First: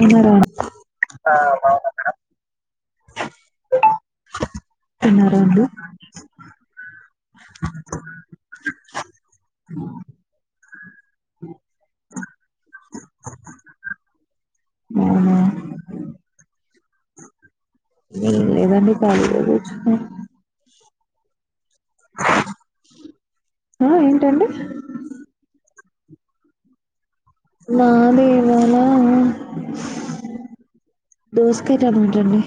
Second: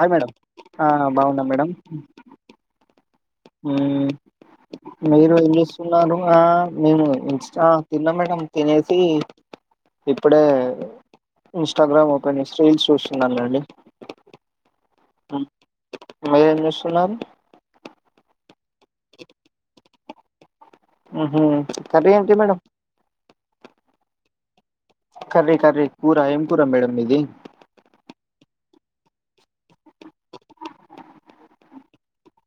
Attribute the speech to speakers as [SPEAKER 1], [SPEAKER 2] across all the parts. [SPEAKER 1] Hi madam
[SPEAKER 2] తిన్నారా
[SPEAKER 1] బాగున్నా madam. ఊ.. మీరు
[SPEAKER 2] తిన్నారా అండి
[SPEAKER 1] ఏంస్తున్నారు ఆ మేము ఇన్స్టా తిన్నాం మేడం తినేసి ఇప్పుడే ఇన్స్టాగ్రామ్ ఓపెన్ రీల్స్ చూస్తున్నానుండి.
[SPEAKER 2] అవునా
[SPEAKER 1] [inaudible] తెల్లార్లు
[SPEAKER 2] లేదండి కాళీగా కూర్చున్న.
[SPEAKER 1] ఊ హు కర్రీ ఎంటి మేడం
[SPEAKER 2] ఆ ఏంటండి
[SPEAKER 1] కర్రీ కర్రీ. కూర ఎం కూర మేడం మీది.
[SPEAKER 2] మాది ఇవాళ దోసకాయ టమాట అండి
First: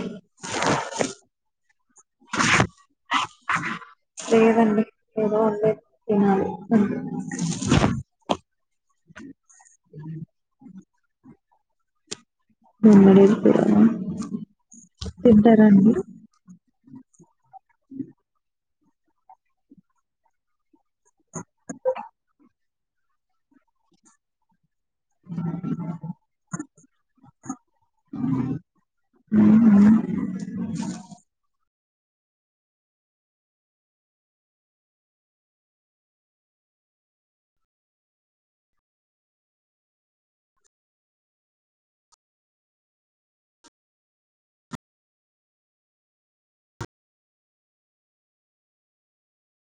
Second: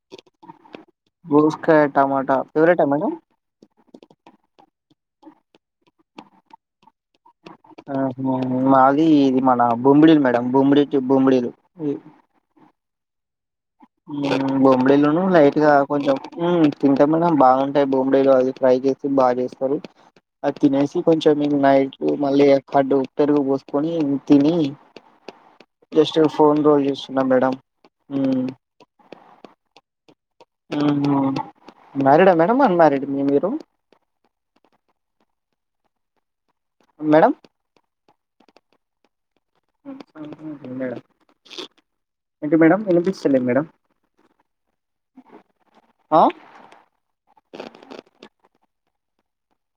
[SPEAKER 1] దోసకాయ టమాటా ఫేవరేటా మేడం.
[SPEAKER 2] లేదండి ఏదో వండీర్రు తినాలి అ.
[SPEAKER 1] ఆ మాది ఇది మన బొమ్మిడిలు మేడం బొమ్మిడి టు బొమ్మిడిలు. [inaudible]
[SPEAKER 2] బొమ్మిడీల్
[SPEAKER 1] బొమ్బడిీలును లైట్
[SPEAKER 2] తింటారా
[SPEAKER 1] గా
[SPEAKER 2] అండి
[SPEAKER 1] కొంచెం తింటమల బాగుంటాయి బొమ్మిడిలు అది ఫ్రై చేసి. బాగా చేస్తారు అ తినేకి కొంచెం [unintelligible] మళ్ళీ కడ్డు ఉ పెరుగు పోసుకొని తిని. జస్ట్ ఫోన్ రోల్ చేస్తున్నా మేడం.
[SPEAKER 2] [unintelligible]
[SPEAKER 1] ఉహు మ్యారీడ్ ఆ మేడం అన్మారీడ్ ఆ మీరు. మేడం మేడం ఏంటి మేడం వినిపిించలేదు మేడం.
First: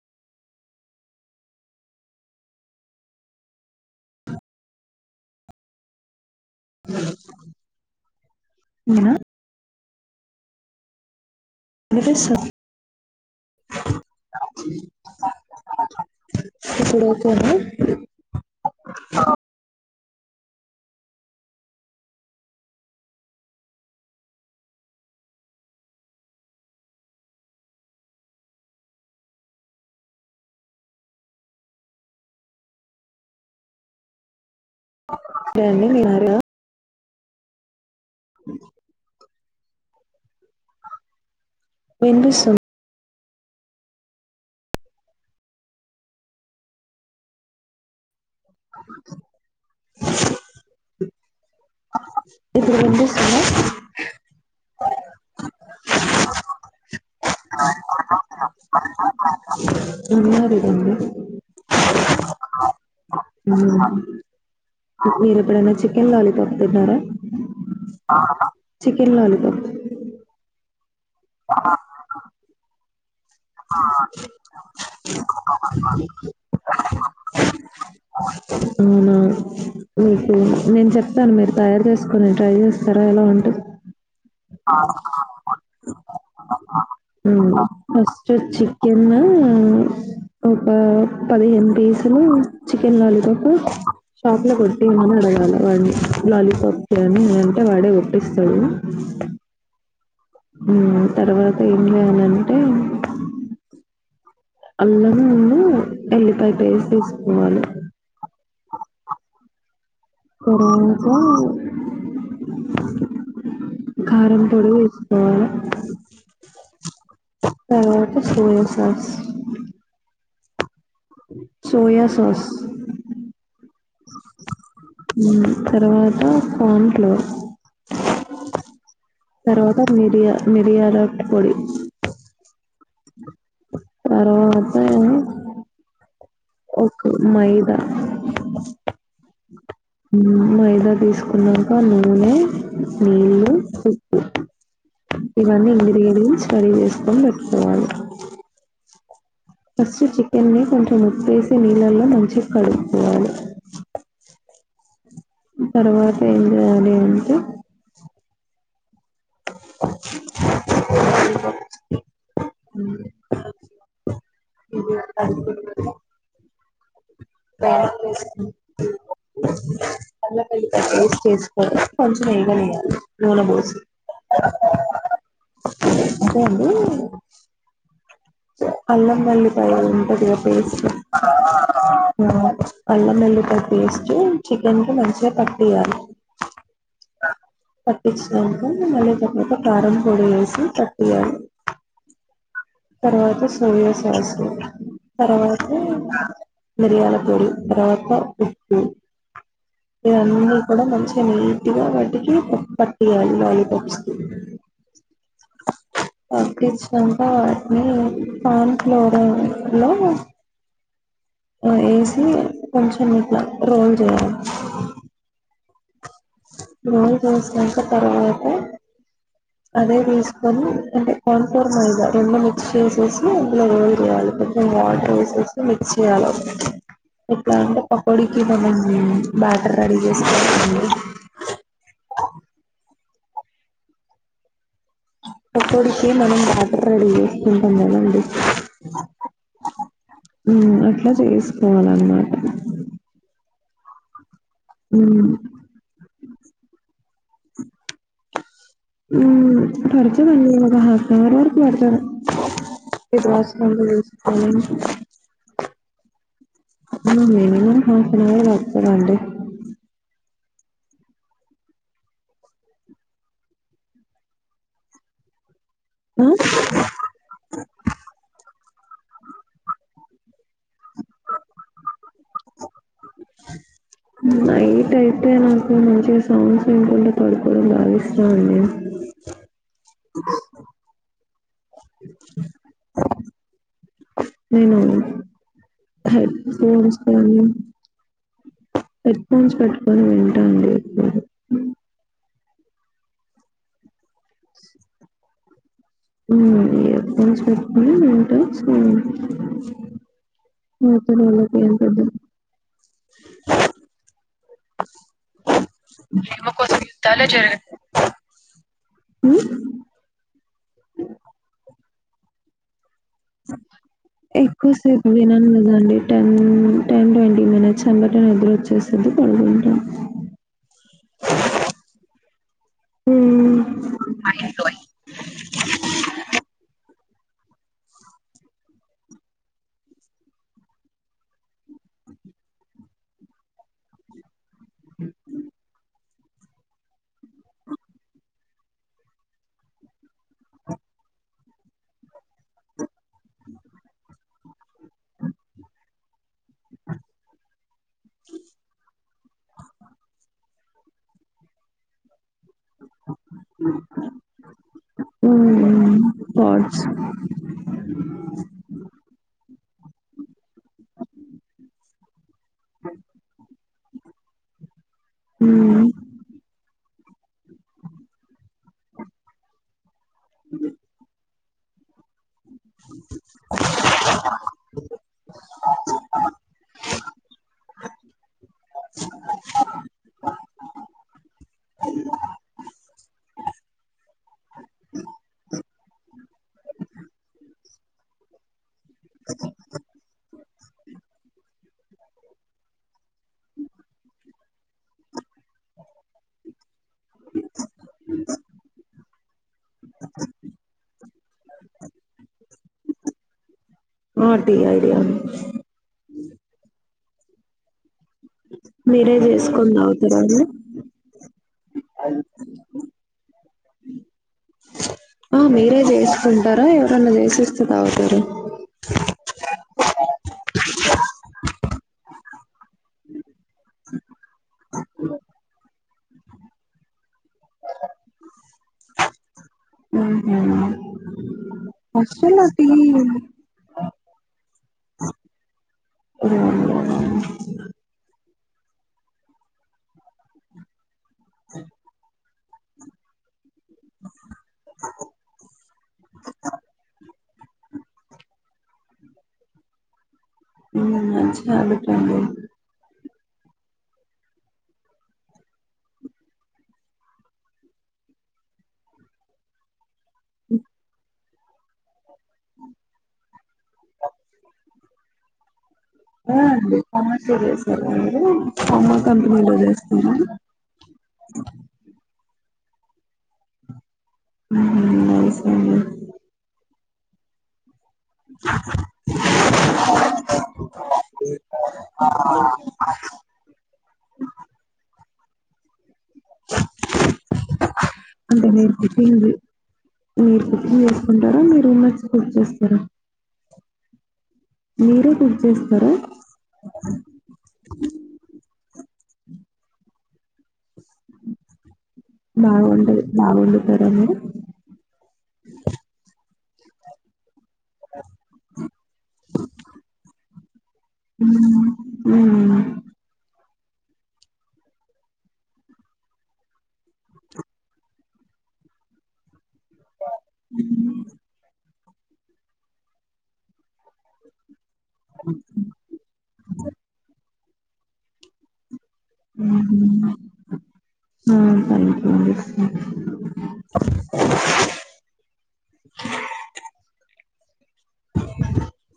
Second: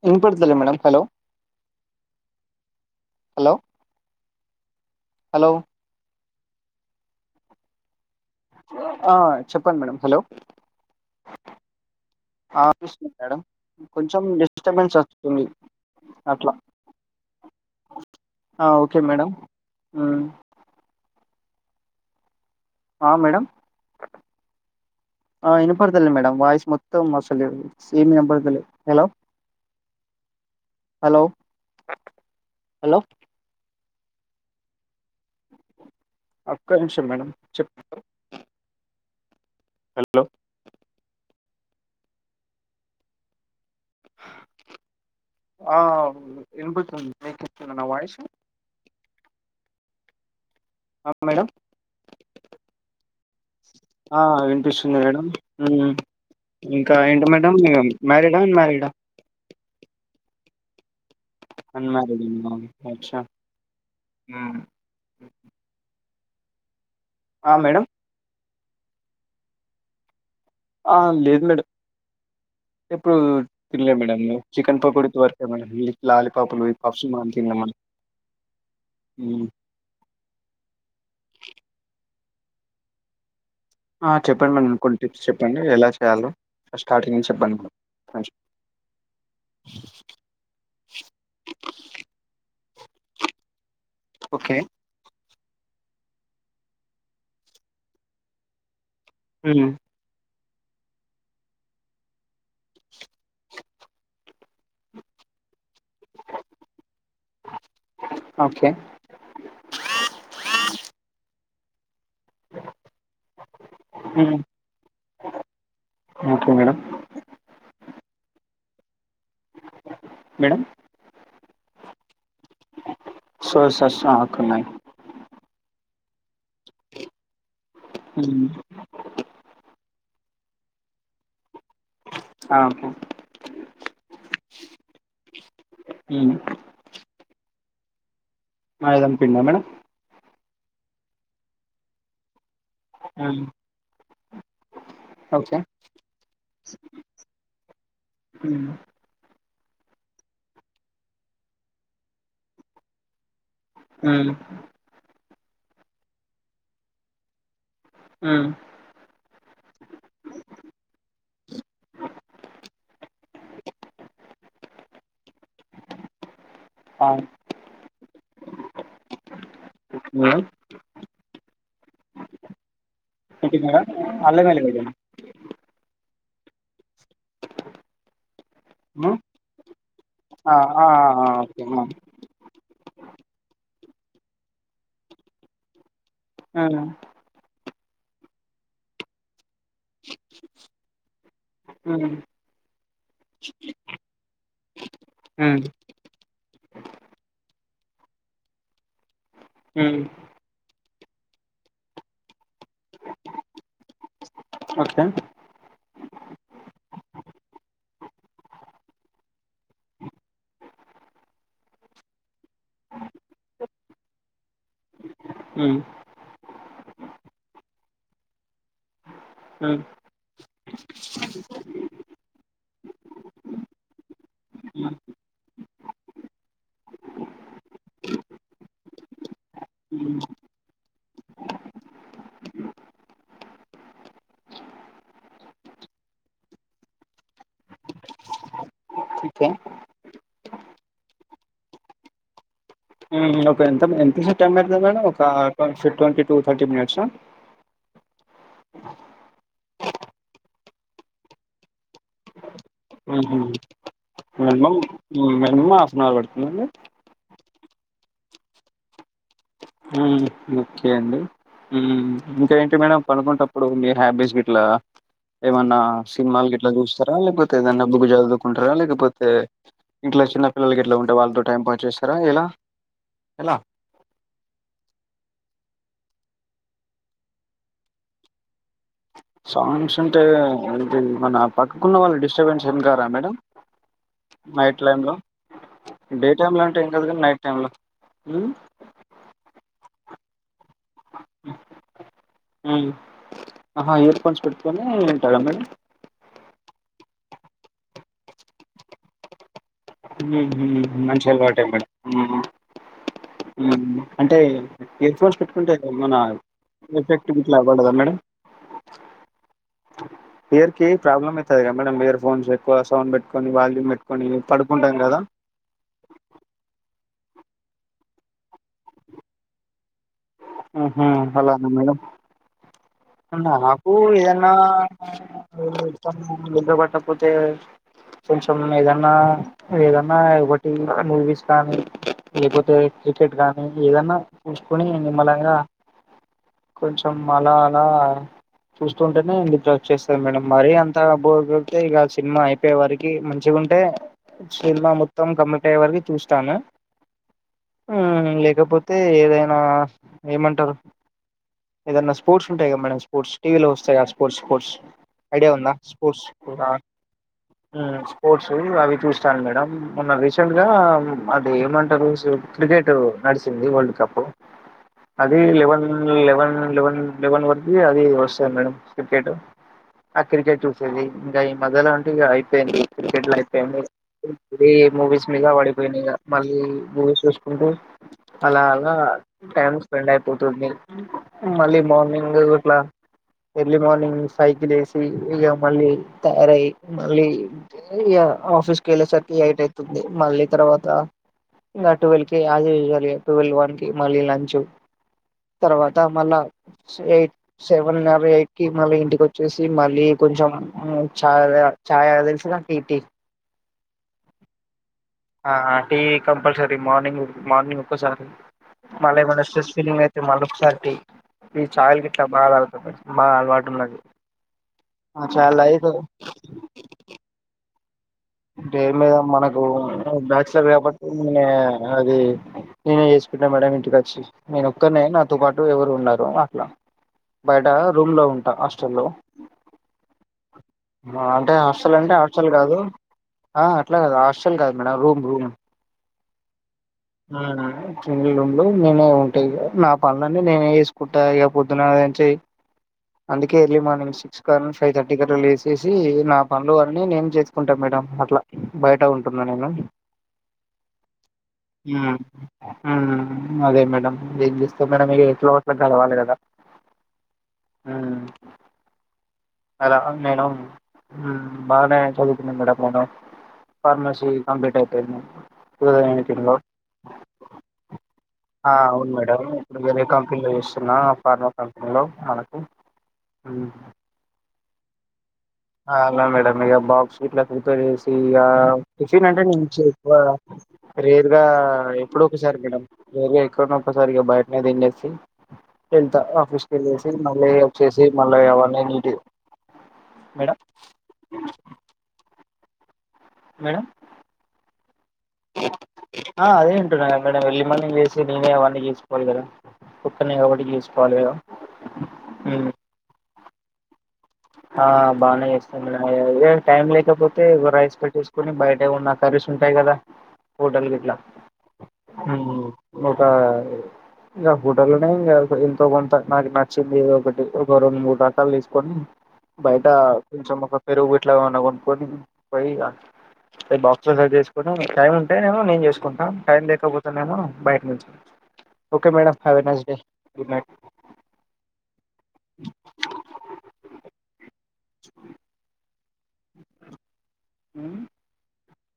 [SPEAKER 1] ఇం పడుతలే మేడంమ్ హలో. హలో. హలో.
[SPEAKER 2] [unintelligible]
[SPEAKER 1] ఆ
[SPEAKER 2] నేనా
[SPEAKER 1] చెప్పండి. హలో.
[SPEAKER 2] వినిపిస్తుంది
[SPEAKER 1] మేడం కొంచెం డిస్టర్బెన్స్ వస్తుంది అట్లా
[SPEAKER 2] ఇప్పుడు ఓకేనా
[SPEAKER 1] ఆ ఓకే మేడం. మ్. ఆ మేడం వినపడ్తలే మేడం వాయిస్ మొత్తం అసలు ఏమిఇనపర్థలేదు హలో. హలో హలో ఒక్క
[SPEAKER 2] [unintelligible]
[SPEAKER 1] నిమిషం మేడం చెప్ప
[SPEAKER 2] ఉ
[SPEAKER 1] హలో
[SPEAKER 2] వినిపిస్తుంది
[SPEAKER 1] ఆ వినిపిస్తుంది మీకు వినిపిస్తుందా నా వాయిస్ ఆ మేడం
[SPEAKER 2] ఇప్పుడు వినిపిస్తుందా
[SPEAKER 1] ఆ వినిపిస్తుంది మేడం ఉ ఇంకా ఏంటి మేడం ఇగ మ్యారీడా అన్మారీడా
[SPEAKER 2] అన్ మారీడ్ అండి
[SPEAKER 1] అన్మారీడ్ ఆ
[SPEAKER 2] మీరెప్పుడైనా [unintelligible] వెళ్ళాలి [unintelligible]
[SPEAKER 1] ఆ మేడం
[SPEAKER 2] చికెన్ లాలీపాప్
[SPEAKER 1] ఆ లేదు మేడం ఎప్పుడు తినలే మేడం చికెన్ పకోడి వరకే మేడం లాలీపాపులు ఎగ్ పఫ్స్ మనము తినలేము
[SPEAKER 2] అవునా
[SPEAKER 1] ఉ
[SPEAKER 2] పోనీ ట్రై చేస్తారా ఎలా ఉంటదో
[SPEAKER 1] ఆ చెప్పండి మేడం కొన్ని టిప్స్ చెప్పండి ఎలా చే యాలో
[SPEAKER 2] ఉ అ ఫస్ట్ చికెన్ ఒక పదిహేను పీసులు చికెన్ లాలీ పఫ్ షాప్ లొ
[SPEAKER 1] ఓకే
[SPEAKER 2] కొట్టియమని అడగా లా వాన్ని లాలీపాప్కి అనీ అంటే వాడే కొట్టిస్తడు
[SPEAKER 1] ఉమ్
[SPEAKER 2] ఉమ్ తర్వాత ఏం చేయాలంటే అల్లం ముందు ఎల్లిపాయ పేస్ట్ ఏసుకోవాలే
[SPEAKER 1] ఓకే మ్మ్
[SPEAKER 2] కారం పోడి వేసుకోవాలే
[SPEAKER 1] ఓకే మేడం
[SPEAKER 2] తర్వాత సో పస్
[SPEAKER 1] madam
[SPEAKER 2] soya sauce
[SPEAKER 1] soy sauce ఆ ఒక్క ఉన్నాయి
[SPEAKER 2] ఉ తర్వా దాంట్లో
[SPEAKER 1] మ్మ్
[SPEAKER 2] తర్వాత మిరియా మిరియాల పొడి
[SPEAKER 1] ఆకు
[SPEAKER 2] తర్వాత
[SPEAKER 1] ఉమ్
[SPEAKER 2] ఒక మై త
[SPEAKER 1] మైదం పిండా మేడం
[SPEAKER 2] మైదా తీసుకున్నాంక నూనె
[SPEAKER 1] ఆ,
[SPEAKER 2] నీళ్ళు ఉప్పు
[SPEAKER 1] ఓకే
[SPEAKER 2] ఇవన్నీ ఇంగ్రియట్స్ రెడీ చేసుకొని పెట్టుకోవాలి
[SPEAKER 1] ఉమ్
[SPEAKER 2] ఫస్ట్ చికెన్ ని కొంచెం ఉప్పుేసి నీళ్ళల్లో మంచిగా కడుక్కొవాలి
[SPEAKER 1] ఉమ్
[SPEAKER 2] తర్వాత ఏం చేయాలి అంటే
[SPEAKER 1] ఉమ్
[SPEAKER 2] ఇది కడుగు-
[SPEAKER 1] అవు
[SPEAKER 2] [inaudible] అల్లం
[SPEAKER 1] మేడం
[SPEAKER 2] ఎల్లిపాయ పేస్ చేసుకో కొంచెం వేగనియ్యాలి
[SPEAKER 1] ఏంటిది మేడం అల్లం ఎల్లిగడ్డన
[SPEAKER 2] అంటే అండి
[SPEAKER 1] ఉమ్
[SPEAKER 2] అల్లం మల్లిపాయ ఉంటదిగా
[SPEAKER 1] ఆ ఆ
[SPEAKER 2] పేస్ట్
[SPEAKER 1] ఆ ఓకే
[SPEAKER 2] అల్లం మల్లిపాయ పేస్ట్ చికెన్ కి మంచిగా పట్టియాలి
[SPEAKER 1] ఆ
[SPEAKER 2] పటిచ్చినాంక మలై ఒక కారం పొడి వేసి కట్టియాలి
[SPEAKER 1] ఉమ్
[SPEAKER 2] తర్వాత సోర్య సవాస్
[SPEAKER 1] ఉమ్
[SPEAKER 2] తర్వాత మిరియాల పొడి రాత ఉప్పు
[SPEAKER 1] ఉమ్
[SPEAKER 2] ఇ అన్నీ కూడా మంచి నీటిగా వాటికి పప్ పట్టియ్యాలి లాలీపప్స్ కి
[SPEAKER 1] ఓకే
[SPEAKER 2] పట్టించ్చినంక న్ కన్ ఫ్లోరర్ లో ఏసి కొంచెం ఇట్లా రోల్ య
[SPEAKER 1] హు
[SPEAKER 2] రోజురోజుకంటే తర్వాత
[SPEAKER 1] ఉమ్
[SPEAKER 2] అదే తీసుకొని అంటే కాన్ఫర్ మైదా రెండు మిక్స్ చేసేసి ఇందులో రోల్ చెయాలి కొంచం
[SPEAKER 1] ఉమ్,
[SPEAKER 2] వాటర్ వేసేసి మిక్స్ చేయాలి ఎట్లా అంటే పకోడిీకి మనం బ్యాటర్ రెడీ చేసుకోని పకోడీకి మనం బాటర్ రెడీ చేసుకుంటం కదండీ
[SPEAKER 1] కే
[SPEAKER 2] హు అట్లా చేసుకోవాలన్నమాట
[SPEAKER 1] పెంత ఎంత శా [unintelligible] ఎట్లుందండి ఒక ట్వంటీ టు థర్టీ మినిట్స్ హ
[SPEAKER 2] హు పడుతదండి ఒక ఆఫ్ఫాన్నావర్ వరకు పడుతరు
[SPEAKER 1] మ్ హు మినిమమ్ మ్ మినిమమ్ అఫ్ మార్ వడ్ మండి
[SPEAKER 2] హు ఆఫ్ఫాన్ అవర్ పాడుతదండి
[SPEAKER 1] హు ఓకే అండి హు ఇంకా ఏంటి మేడం పడుకునేటప్పుడు మీ హ్యాబీస్ గిట్లా ఏమన్నా సిన్మాలు గిట్లా చూస్తారా లేకపోతే ఏదైనా బుక్ చదువుకుంటారా లేకపోతే ఇంట్లో చిన్న పిల్లలు గిట్లా ఉంటే వాళ్ళతో టైం పాస్ చేస్తారా ఎలా ఎలా
[SPEAKER 2] నై టైతే నాకు మంచిగా సాంగ్స్ వినుకుంట పడుకోవడం బాగా ఇష్టం అండి
[SPEAKER 1] సాంగ్స్ అంటే ఇది మన పక్కకున్న వాళ్ళు డిస్టర్బెన్స్ ఏం కారా మేడం
[SPEAKER 2] నేను
[SPEAKER 1] నైట్ టైమ్ లో డే
[SPEAKER 2] హెడ్
[SPEAKER 1] టైమ్ లో అంటే ఏం
[SPEAKER 2] ఫోన్స్
[SPEAKER 1] కాదు
[SPEAKER 2] కానీ
[SPEAKER 1] నైట్ టైమ్ లో ఉమ్
[SPEAKER 2] హెడ్ ఫోన్స్ పెట్టుకొని విం టండి
[SPEAKER 1] మ్ ఆహా న్ ఫోన్స్ పెట్టుకొని మేడమేడం
[SPEAKER 2] హు హేర్ఫోన్స్ పెట్టుకొని వింటా సో
[SPEAKER 1] మ్ హు హు
[SPEAKER 2] మిగతా
[SPEAKER 1] మంచి
[SPEAKER 2] వాళ్ళకి
[SPEAKER 1] అలువాటే
[SPEAKER 2] ఏం
[SPEAKER 1] మేడం
[SPEAKER 2] పెద్ద
[SPEAKER 1] హు హు అంటే ఇయర్ఫోన్స్ పెట్టుకుంటే మన ఎఫెక్టివ్ గిట్లా పడదా మేడం
[SPEAKER 2] ఉమ్,
[SPEAKER 1] హియర్ కి ప్రాబ్లమైతది కదా మేడం ఇయర్ ఫోన్స్ ఎక్వగా
[SPEAKER 2] ఎక్కువ సేపు
[SPEAKER 1] కదా
[SPEAKER 2] విన లేదండి టెన్ టెన్ ట్వంటీ మినిట్స్ అందర్ నిదరు వచ్చేసది పడుగుకుంటాం
[SPEAKER 1] ఉ హు అలా మేడం నాకు ఏదన్న నిద్ర బట్టకపోతే కొంచెం ఏదన్నా ఏదన్నా ఒకటి మూవీస్ కానీ లేకపోతే క్రికెట్ కాగానీ ఏదన్నా చూసుకొని నిమ్మలంగా కొంచం అలా ఆ చూస్తుంటేనే నిద్ర వచ్చేస్తది మేడం మరి అంత బోర్ కొడితే సినిమా అయిపోయేవారికి మంచిగాంటే సినిమా మొత్తం కంప్లీట్ అయ్యేవరకు చూస్తాను లేకపోతే ఏదనా ఏమంటారు ఏదైనా స్పోర్ట్స్ వస్తూ ఉంటాయి కదా మేడం స్పోర్ట్స్ టీవీలో వస్తాయి స్పోర్స్ స్పోర్ట్స్ ఐడియా ఉందా స్పోర్ట్స్
[SPEAKER 2] థాట్స్
[SPEAKER 1] స్పోర్స్ అవి చాలు మేడం మొన్న రీసెంట్ గా అది ఏమంటారు క్రికెట్ నడిచంది వరల్డ్ కప్ అది లెవెన్ లెవెన్ లెవెన్ ఏమన్నా ఉంటే వస్తుంది మేడం క్రికెట్ ఆ క్రికెట్ చూసేది ఇంకా ఈ మధ్యలో అంటే అయిపోయింది క్రికెట్ లో అయిపోయింది మూవీస్ మీద పడిపోయినాయి మళ్ళీ మూవీ చూసుకుంటూ అలా అలా టైం స్పెండ్ అయిపోతుంది మళ్ళీ మార్నింగ్ నింగ్ ఇట్లా ఎర్లీ మార్నింగ్ ఫైవ్ కి లేసి ఇక మళ్ళీ తయారయి మళ్ళీ ఇక ఆఫీస్ వెళ్ళేసరికి ఎయిట్ అవుతుంది మళ్ళీ తర్వాత టువెల్ కి చేయాలి ఇ టువెల్ వన్ కి మళ్ళీ లంచ్ తర్వాత మళ్ళా ఎయిట్ సెవెన్ ఎయిట్ కి మళ్ళీ ఇంటికి వచ్చేసి మళ్ళీ కొంచెం చాయ్ చాయ్ తెలుసుగా టీ
[SPEAKER 2] ఆ టీ ఐ
[SPEAKER 1] ఆహా టీ కంపల్సరీ మార్నింగ్ మార్నింగ్ ఒక్కసారి
[SPEAKER 2] మీరే
[SPEAKER 1] మళ్లీ ఏమైనా ట్రెస్
[SPEAKER 2] చేసుకొని
[SPEAKER 1] ఫిలింగ్ అయితే
[SPEAKER 2] తాగుతారా
[SPEAKER 1] మల్ల
[SPEAKER 2] అండి
[SPEAKER 1] ఒకసారి టీ ఈ చాయల గిట్లా బాగాతాగుతాం బాగా అలవాటు ఉన్నది
[SPEAKER 2] ఆ
[SPEAKER 1] చాయ్
[SPEAKER 2] మీరే
[SPEAKER 1] తాగి
[SPEAKER 2] చేసుకుంటారా ఎవరన్నా చేసిస్తే తాగుతారా చేస్తారండి
[SPEAKER 1] ఏం లేదు మనకు బ్యాచలర్ కాబట్టి అది నేనే చేసుకుంటా మేడ ఇంటిక వచ్చి నేను ఒక్కరినే నాతో పాటు ఎవరు ఉన్నారు అట్లా బయట రూమ్ లో ఉంటా హాస్టల్లో అంటే హాస్టల్ అంటే
[SPEAKER 2] వస్తుంద
[SPEAKER 1] హాస్టల్
[SPEAKER 2] టి
[SPEAKER 1] కాదు ఆ అట్లా కాదు హాస్టల్ కాదు మేడం రూమ్ రూమ్
[SPEAKER 2] అవునా
[SPEAKER 1] ఆ హు రూమ్ నేనే ఉంటా ఇగ నా పనులన్నీ నేనే చెసుకుంటా ఇక పొద్దున నుంచి అందుకే ఎర్లీ మార్నింగ్ సిక్స్ కా ఫైవ్ థర్టీ క లేసేసి నా పనులు అన్నీ నేను చేసుకుంటాం మేడం అట్లా బయట ఉంటున్నా నేను
[SPEAKER 2] మంచిగా వండుకోండి
[SPEAKER 1] ఉ అదే మేడం ఎం చేస్తాం మేడం ఎట్లో అట్లా గలవాలి కదా ఉ అలా నేను బాగానే ఊ చదువుతున్నాను మేడం నేను ఫార్మసీ కంప్లీట్ అయిపోయింది
[SPEAKER 2] ఆ ఫార్మసీ చేశారా మీరు
[SPEAKER 1] ఆ
[SPEAKER 2] ఫార్మసీ
[SPEAKER 1] అవును
[SPEAKER 2] కంపెనీ
[SPEAKER 1] మేడం
[SPEAKER 2] లో పని
[SPEAKER 1] ఇప్పుడు వేరే
[SPEAKER 2] చేస్తున్నారా
[SPEAKER 1] అవును హ్మ్మ్ ఊ
[SPEAKER 2] హ్మ్ చేశా
[SPEAKER 1] ఆ అలా మేడం. ఇగ బాక్స్ గిట్ల ప్రిపేర్ చేస్ ఇగా టిఫిన్ అంటే, నేనొచ్చి ఎక్కువ రేర్గా ఎప్పుడో ఒకసారి మేడం. రేర్గా ఎక్కడ్నో ఒక్కసారిగా బయటనే తినేసి వెళ్తా. ఆఫీస్కెల్లేసి మళ్లి ఈడ చేస్
[SPEAKER 2] అంటె! మీర్ టిఫిన్ ది, మీర్ టి
[SPEAKER 1] మేడం
[SPEAKER 2] ఫిన్ చేసుకుంటార మీరు? మర్చిపోయి చేస్తారా?
[SPEAKER 1] మేడం?
[SPEAKER 2] మీరే కుక్ చేస్తారా
[SPEAKER 1] ఆ అదే అంటున్నా గదా మేడం ఎర్లీ మార్నింగ్ లేసి నేనే అవన్నీ చె సుకోవాలి కదా! ఓక్కనే కాబట్టి చేసుకోవాలి కదా! ఉమ్,
[SPEAKER 2] బాగుండదు, బాగుండదు. మరెందు
[SPEAKER 1] ఆ బానే చేస్తాం మేడం. ఎవరైన టైమ్ లేకపోతే రైస్ పెట్టేసుకొని బయట ఏమన్న కర్రీస్ ఉంటాయి కదా! హోటల్ గిట్ల,
[SPEAKER 2] మ్ మ్
[SPEAKER 1] ఒక ఇంగ హోటల్ లోనే ఇంగ ఎంతో కొంత నాకు నచ్చింది, ఏదొ ఒకటి, ఒక రెండు మూడు రకాలు తీసుకొని, బయట కొంచెం ఒక పెరుగు, ఇట్ల ఏమన్న కొన్ కొన్ పొయ్యి ఇగ, అంటె బాక్స్ లో సర్దేస్ కొనోను టైం ఉంటేనేమో, నేన్ చేసుకుంటాం టైం లేకపోతనేమో, బయట నుంచి ఓకే మేడం
[SPEAKER 2] మ్మ్
[SPEAKER 1] హ్యావ్ ఎ నైస్ డే
[SPEAKER 2] హు.
[SPEAKER 1] గుడ్
[SPEAKER 2] ఆ పడుకోండి.
[SPEAKER 1] మ్